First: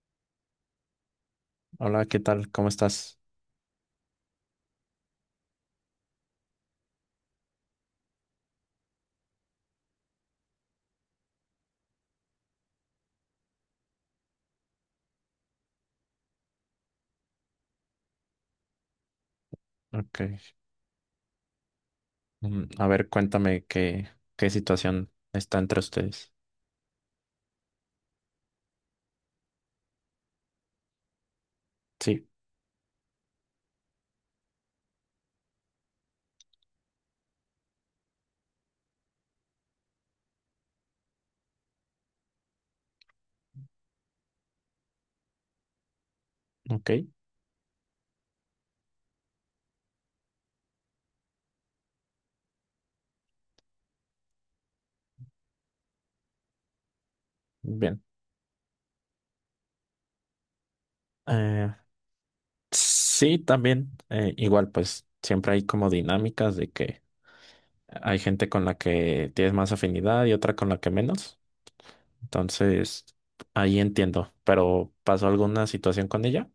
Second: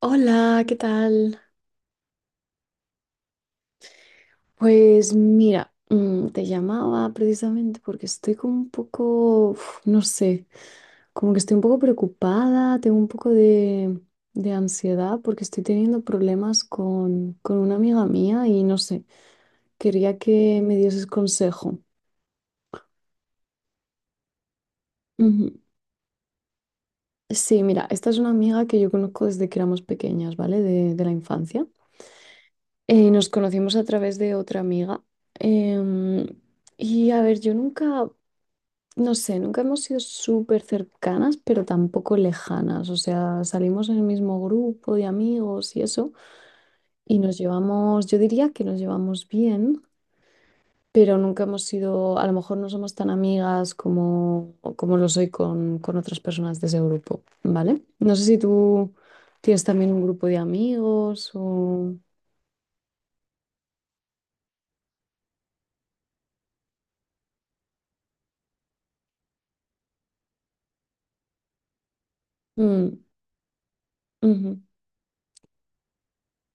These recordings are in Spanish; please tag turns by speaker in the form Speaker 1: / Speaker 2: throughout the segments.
Speaker 1: Hola, ¿qué tal?
Speaker 2: Hola, ¿qué tal? ¿Cómo estás?
Speaker 1: Pues mira, te llamaba precisamente porque estoy como un poco, no sé, como que estoy un poco preocupada, tengo un poco de ansiedad porque estoy teniendo problemas con una amiga mía y no sé, quería
Speaker 2: Ok.
Speaker 1: que me dieses consejo.
Speaker 2: A ver, cuéntame qué situación está
Speaker 1: Ujú.
Speaker 2: entre ustedes.
Speaker 1: Sí, mira, esta es una amiga que yo conozco desde que éramos pequeñas, ¿vale? De la infancia.
Speaker 2: Sí,
Speaker 1: Nos conocimos a través de otra amiga. Em, y a ver, yo nunca... No sé, nunca hemos sido súper cercanas, pero tampoco lejanas. O sea, salimos en el mismo grupo de amigos y eso,
Speaker 2: ok,
Speaker 1: y nos llevamos, yo diría que nos llevamos bien, pero nunca hemos sido, a lo mejor no somos tan amigas como lo soy con otras personas de ese grupo, ¿vale?
Speaker 2: bien.
Speaker 1: No sé si tú tienes también un grupo de amigos
Speaker 2: Eh,
Speaker 1: o...
Speaker 2: sí, también, igual, pues siempre hay como dinámicas de que hay gente con la que tienes más afinidad y otra con la que menos.
Speaker 1: Mm,
Speaker 2: Entonces, ahí entiendo.
Speaker 1: ujú.
Speaker 2: Pero, ¿pasó alguna situación con ella?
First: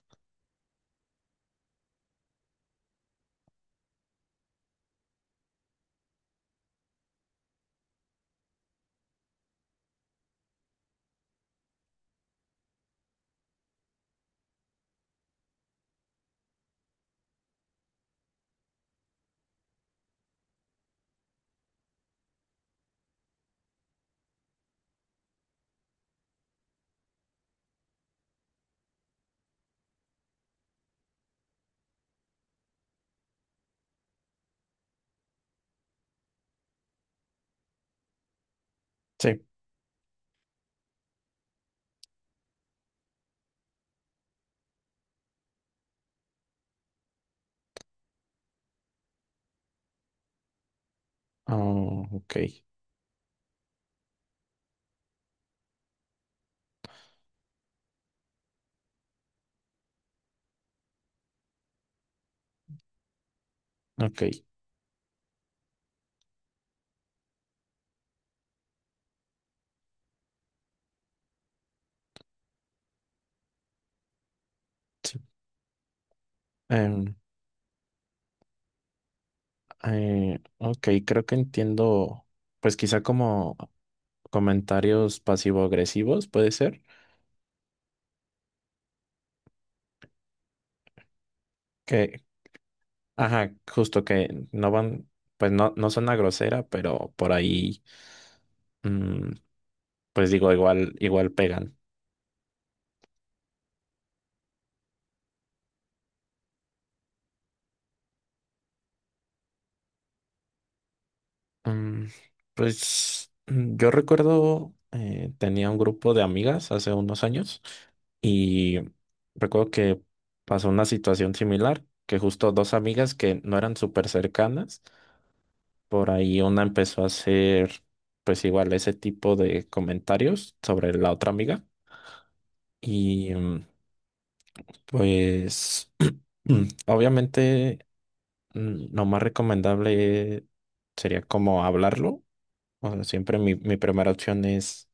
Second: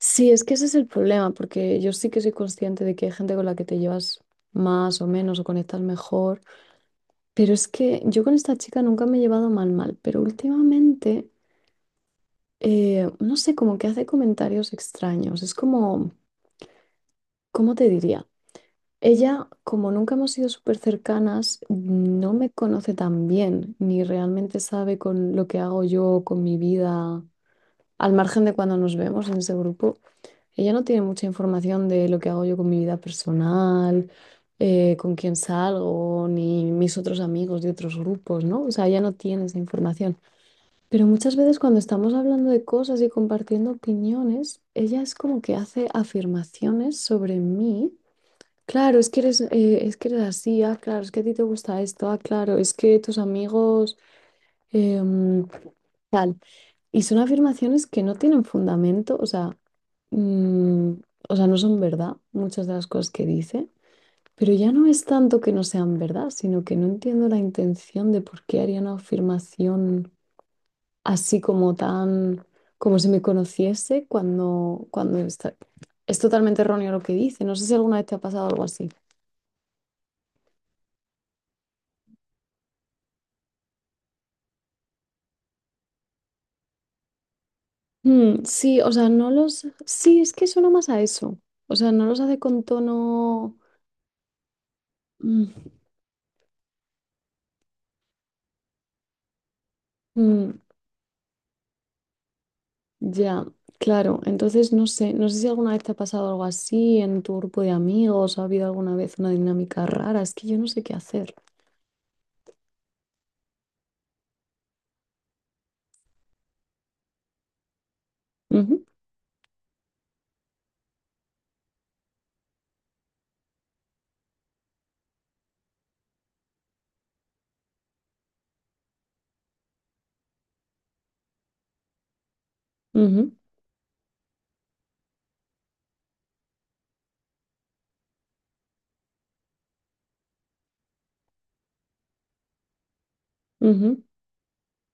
Speaker 1: Sí, es que ese es el problema, porque yo sí que soy consciente de que hay gente con la que te llevas más o menos o conectas mejor. Pero es que yo con esta chica nunca me he llevado mal, mal, pero últimamente, no sé, como que hace comentarios extraños. Es como, ¿cómo te diría? Ella, como nunca hemos sido súper cercanas, no me conoce tan bien, ni realmente sabe con lo que hago yo, con mi vida, al margen de cuando nos vemos en ese grupo. Ella no tiene mucha información de lo que hago yo con mi vida personal, con quién salgo, ni mis otros amigos de otros grupos, ¿no? O sea, ella no
Speaker 2: Sí.
Speaker 1: tiene esa información. Pero muchas veces cuando estamos hablando de cosas y compartiendo opiniones, ella es como que hace afirmaciones sobre mí. Claro, es que eres así, ah, claro, es que a ti te gusta
Speaker 2: Oh,
Speaker 1: esto, ah,
Speaker 2: ok,
Speaker 1: claro, es que tus amigos, em, tal. Y son afirmaciones que no tienen fundamento, o sea, mm, o sea, no son verdad muchas de las cosas que dice,
Speaker 2: ok,
Speaker 1: pero ya no es tanto que no sean verdad, sino que no entiendo la intención de por qué haría una afirmación así como tan, como si me conociese
Speaker 2: sí.
Speaker 1: Es totalmente erróneo lo que
Speaker 2: Em,
Speaker 1: dice. No sé si alguna vez te ha pasado algo así.
Speaker 2: ok, creo que entiendo. Pues quizá como comentarios pasivo-agresivos, puede ser,
Speaker 1: Mm, sí, o sea, no los... Sí, es que suena más a eso. O sea, no los
Speaker 2: que,
Speaker 1: hace con
Speaker 2: ajá,
Speaker 1: tono...
Speaker 2: justo que no van, pues
Speaker 1: Mm,
Speaker 2: no, no son a grosera, pero por ahí, mm, pues digo,
Speaker 1: mm,
Speaker 2: igual, igual pegan.
Speaker 1: ya, claro. Entonces, no sé, no sé si alguna vez te ha pasado algo así en tu grupo de amigos, ha habido alguna vez una dinámica rara. Es que yo no sé qué hacer.
Speaker 2: Mm, pues yo recuerdo, tenía un grupo de amigas hace unos años y
Speaker 1: Ujú,
Speaker 2: recuerdo que pasó una situación similar, que justo dos amigas que no eran súper cercanas. Por ahí una empezó a hacer, pues igual, ese tipo de comentarios sobre la otra amiga.
Speaker 1: ujú,
Speaker 2: Y pues, obviamente, lo más recomendable sería como hablarlo. O sea, siempre mi
Speaker 1: ujú,
Speaker 2: primera opción es,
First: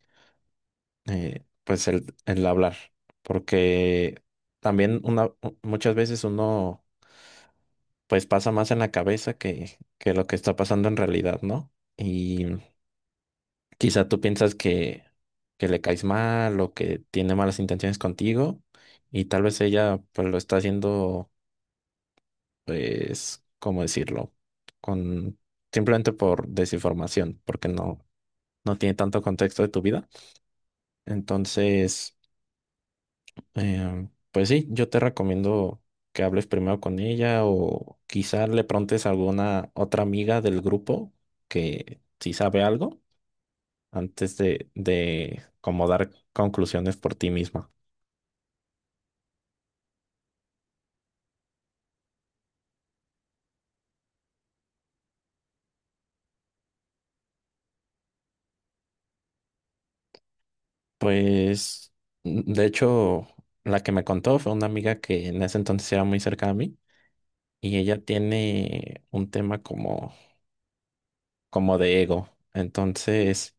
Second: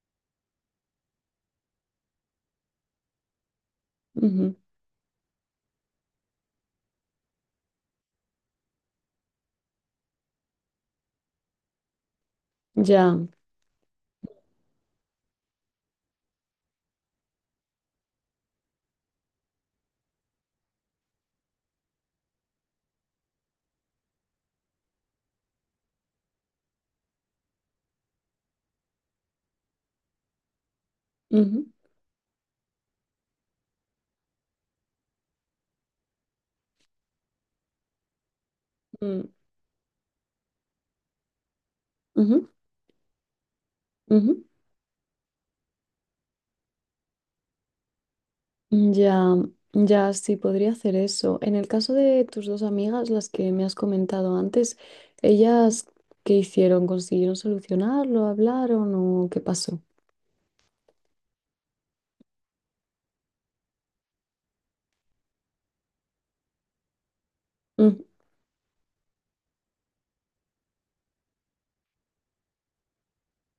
Speaker 2: pues, el hablar. Porque
Speaker 1: ujú.
Speaker 2: también muchas veces uno, pues, pasa más en la cabeza que lo que está pasando en realidad, ¿no?
Speaker 1: Ya.
Speaker 2: Quizá tú piensas que le caes mal o que tiene malas intenciones contigo y tal vez ella pues lo está haciendo, pues, ¿cómo decirlo? Con simplemente por desinformación, porque no, no tiene tanto contexto de tu vida.
Speaker 1: Ujú,
Speaker 2: Entonces, pues sí, yo te recomiendo que hables primero con ella o quizá le preguntes a
Speaker 1: mm,
Speaker 2: alguna otra amiga del grupo que sí
Speaker 1: ujú,
Speaker 2: sabe algo antes
Speaker 1: ujú.
Speaker 2: de como dar conclusiones por ti misma.
Speaker 1: Ya, ya, sí, podría hacer eso. En el caso de tus dos amigas, las que me has comentado antes, ¿ellas qué hicieron? ¿Consiguieron solucionarlo? ¿Hablaron o qué pasó?
Speaker 2: Pues, de hecho, la que me contó fue una amiga que en ese entonces era muy cerca a mí y ella
Speaker 1: Mm,
Speaker 2: tiene un tema como, como de ego. Entonces,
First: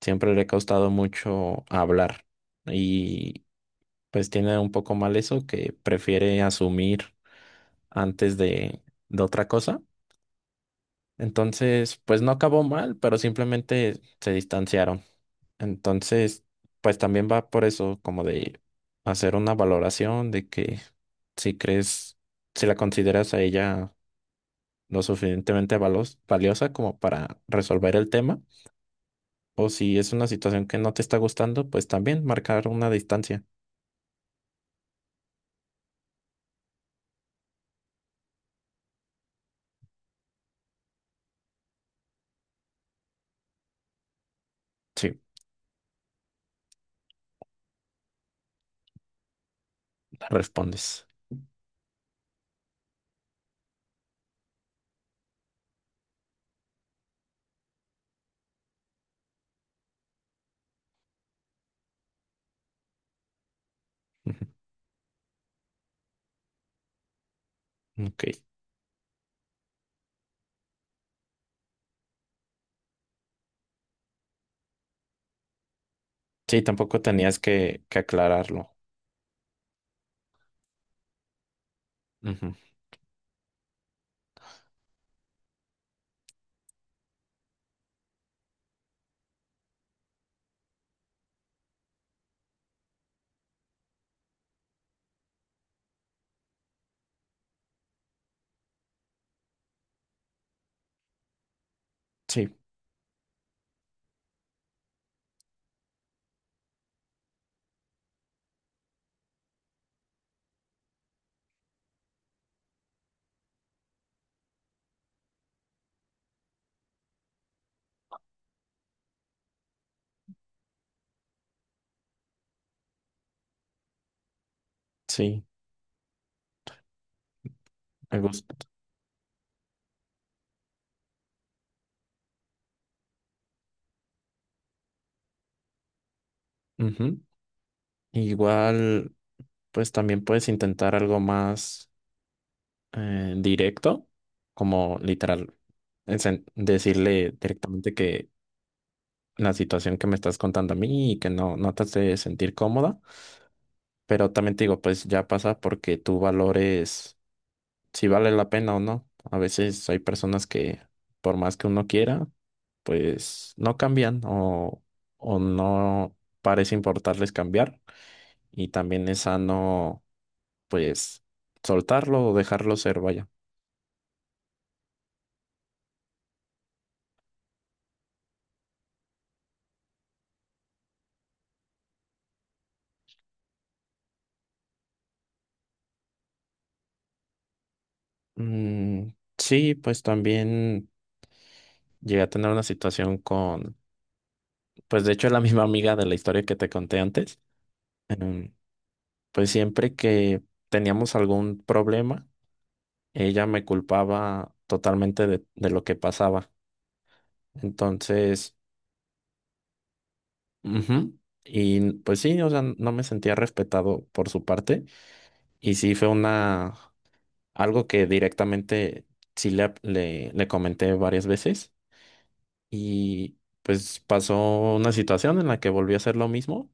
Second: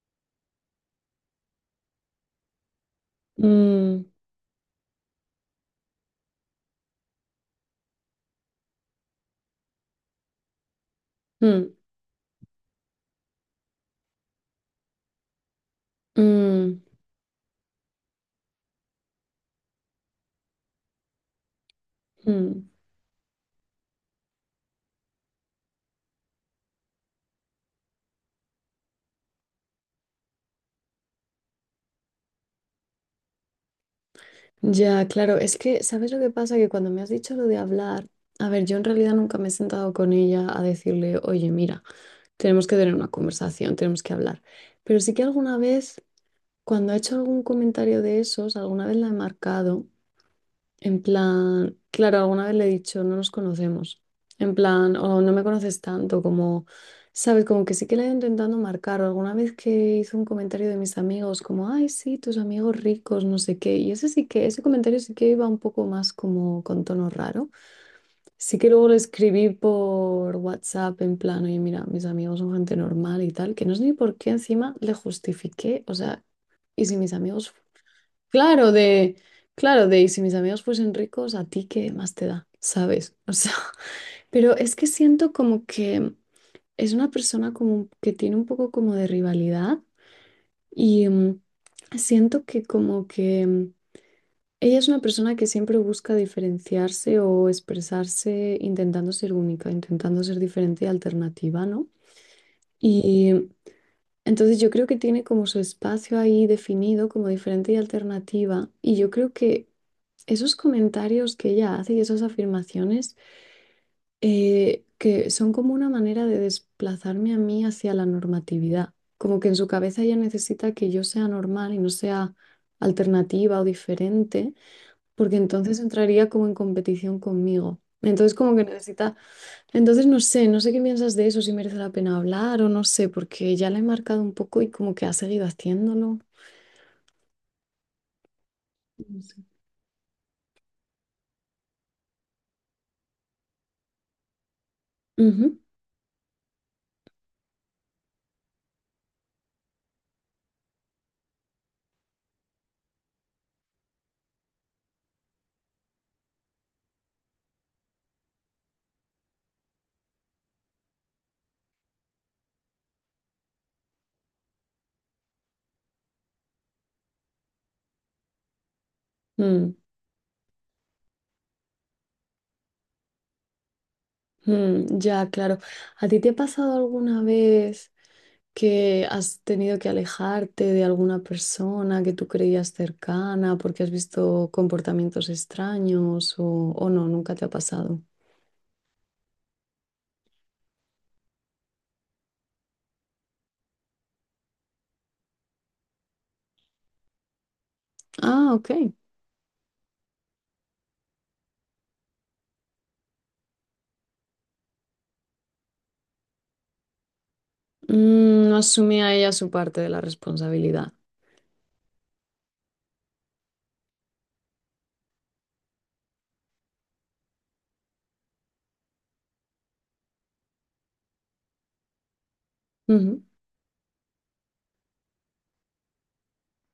Speaker 2: siempre le ha costado mucho hablar y
Speaker 1: mm,
Speaker 2: pues tiene un poco mal eso que prefiere asumir antes de otra cosa.
Speaker 1: mm,
Speaker 2: Entonces, pues no acabó mal, pero simplemente se distanciaron. Entonces,
Speaker 1: mm,
Speaker 2: pues también va por eso, como de hacer una valoración de que si crees,
Speaker 1: mm.
Speaker 2: si la consideras a ella lo suficientemente valiosa como para resolver el tema, o si es una situación que no te está gustando, pues también marcar una distancia.
Speaker 1: Ya, claro, es que, ¿sabes lo que pasa? Que cuando me has dicho lo de hablar, a ver, yo en realidad nunca me he sentado con ella a decirle, oye, mira, tenemos que tener una conversación, tenemos que hablar. Pero sí
Speaker 2: Sí,
Speaker 1: que alguna vez, cuando ha hecho algún comentario de esos, alguna vez la he marcado. En
Speaker 2: respondes.
Speaker 1: plan, claro, alguna vez le he dicho, no nos conocemos. En plan, o no me conoces tanto, como, sabes, como que sí que le he ido intentando marcar. O alguna vez que hizo un comentario de mis amigos, como, ay, sí, tus amigos ricos, no sé qué. Y ese sí que, ese comentario sí que iba un poco más como con tono raro.
Speaker 2: Ujú, ok.
Speaker 1: Sí que luego le escribí por WhatsApp, en plan, oye, mira, mis amigos son gente normal y tal, que no sé ni por qué encima le justifiqué. O sea,
Speaker 2: Sí,
Speaker 1: y si
Speaker 2: tampoco
Speaker 1: mis
Speaker 2: tenías
Speaker 1: amigos
Speaker 2: que
Speaker 1: Claro,
Speaker 2: aclararlo.
Speaker 1: de, claro, de, y si mis amigos fuesen ricos, ¿a ti qué más te da?
Speaker 2: Ujú,
Speaker 1: ¿Sabes? O sea, pero es que siento como que es una persona como que tiene un poco como de rivalidad y siento que como que ella es una persona que siempre busca diferenciarse o expresarse intentando ser única, intentando ser diferente y alternativa, ¿no?
Speaker 2: sí,
Speaker 1: Y entonces yo creo que tiene como su espacio ahí definido como diferente y alternativa y yo creo que esos comentarios que ella hace y esas afirmaciones que son como una manera de desplazarme a mí hacia la normatividad. Como que en su cabeza ella necesita que yo sea normal y no sea alternativa o diferente, porque
Speaker 2: sí,
Speaker 1: entonces entraría como en competición conmigo.
Speaker 2: me
Speaker 1: Entonces como
Speaker 2: gusta.
Speaker 1: que necesita, entonces no sé, no sé qué piensas de eso, si merece la pena hablar o no sé, porque ya la he marcado un poco y como que ha seguido haciéndolo.
Speaker 2: Ujú. Igual,
Speaker 1: No sé.
Speaker 2: pues también puedes intentar algo más directo, como literal,
Speaker 1: Ujú.
Speaker 2: decirle directamente que la situación que me estás contando a mí y que no, no te hace sentir cómoda, pero también te digo, pues ya pasa porque tú valores si vale la pena o no. A veces hay personas que por más que uno quiera, pues no cambian o no parece importarles cambiar y también es
Speaker 1: Mm.
Speaker 2: sano, pues soltarlo o dejarlo ser, vaya.
Speaker 1: Mm, ya, claro. ¿A ti te ha pasado alguna vez que has tenido que alejarte de alguna persona que tú creías cercana porque has visto comportamientos extraños o no? Nunca te ha pasado.
Speaker 2: Mm, sí, pues también llegué a tener una situación con, pues de hecho es la misma amiga de la historia que te conté antes.
Speaker 1: Ah,
Speaker 2: Em,
Speaker 1: ok.
Speaker 2: pues siempre que teníamos algún problema, ella me culpaba totalmente de lo que pasaba.
Speaker 1: Mm,
Speaker 2: Entonces,
Speaker 1: no asumía ella su parte de la responsabilidad.
Speaker 2: ujú, y pues sí, o sea, no me sentía respetado por su parte. Y sí fue una, algo que directamente sí le comenté varias veces.
Speaker 1: Ujú.
Speaker 2: Y pues pasó una situación en la que volví a hacer lo mismo,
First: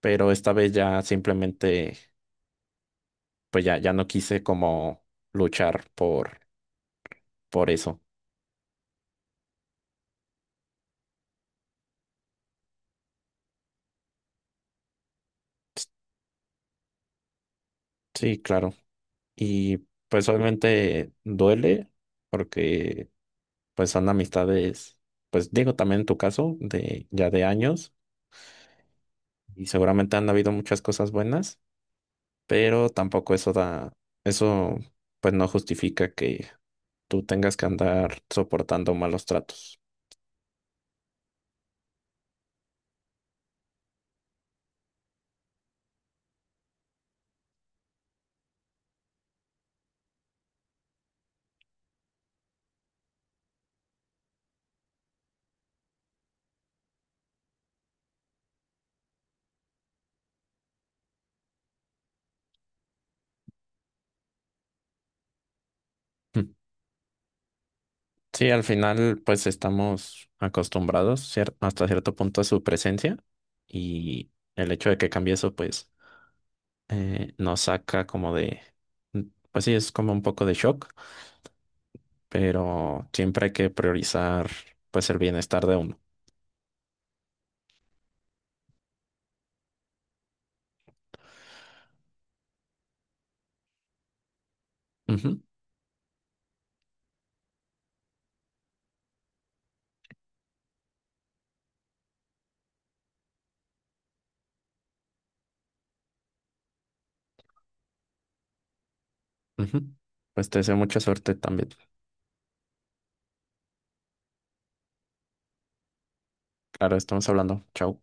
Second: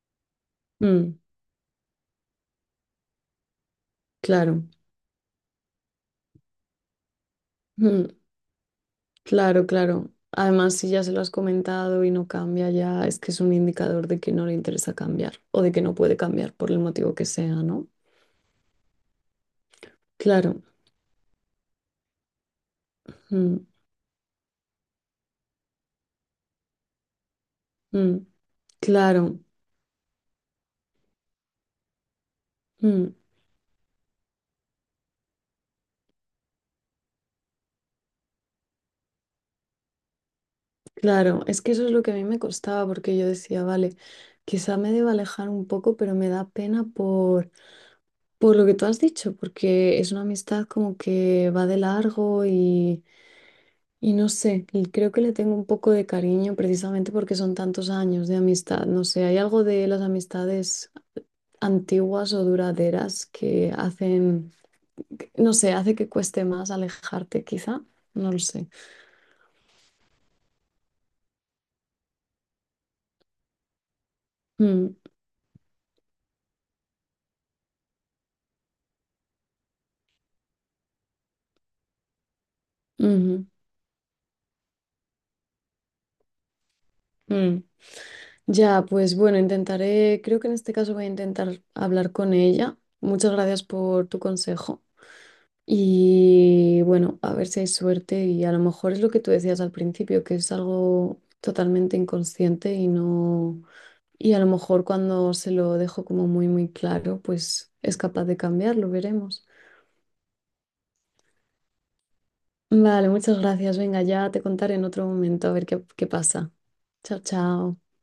Speaker 2: pero esta vez ya
Speaker 1: Mm,
Speaker 2: simplemente, pues ya no quise
Speaker 1: claro.
Speaker 2: como luchar por eso.
Speaker 1: Mm, claro, claro. Además, si ya se lo has comentado y no cambia ya, es que es un indicador de que no le interesa cambiar o de que no puede cambiar por el motivo que sea, ¿no?
Speaker 2: Sí, claro. Y pues
Speaker 1: Claro.
Speaker 2: obviamente duele porque
Speaker 1: Mm,
Speaker 2: pues son amistades, pues digo también en tu caso, de ya de años
Speaker 1: mm, claro,
Speaker 2: y seguramente han habido muchas cosas buenas, pero
Speaker 1: mm,
Speaker 2: tampoco eso da, eso pues no justifica que tú tengas que andar soportando malos tratos.
Speaker 1: claro. Es que eso es lo que a mí me costaba, porque yo decía, vale, quizá me deba alejar un poco, pero me da pena por lo que tú has dicho, porque es una amistad como que va de largo y no sé, y creo que le tengo un poco de cariño precisamente porque son tantos años de amistad. No sé, hay algo de las amistades antiguas o duraderas que hacen, no sé, hace que cueste más alejarte, quizá, no lo
Speaker 2: Sí, al
Speaker 1: sé.
Speaker 2: final pues estamos acostumbrados hasta cierto punto a su presencia y el hecho
Speaker 1: Mm,
Speaker 2: de que cambie eso pues nos saca como de, mm, pues sí, es como un poco de shock, pero
Speaker 1: ujú.
Speaker 2: siempre hay que priorizar pues el bienestar de uno.
Speaker 1: Mm. Ya, pues bueno, intentaré, creo que en este caso voy a intentar hablar con ella. Muchas gracias por tu consejo.
Speaker 2: Ujú,
Speaker 1: Y bueno, a ver si hay suerte y a lo mejor es lo que tú decías al principio, que es algo totalmente inconsciente y no... Y a lo mejor cuando se lo dejo como muy, muy claro, pues es capaz de cambiarlo, veremos.
Speaker 2: ujú. Pues te deseo mucha suerte también.
Speaker 1: Vale, muchas gracias. Venga, ya te contaré en otro momento a ver qué pasa.
Speaker 2: Claro,
Speaker 1: Chao,
Speaker 2: estamos hablando.
Speaker 1: chao.
Speaker 2: Chao.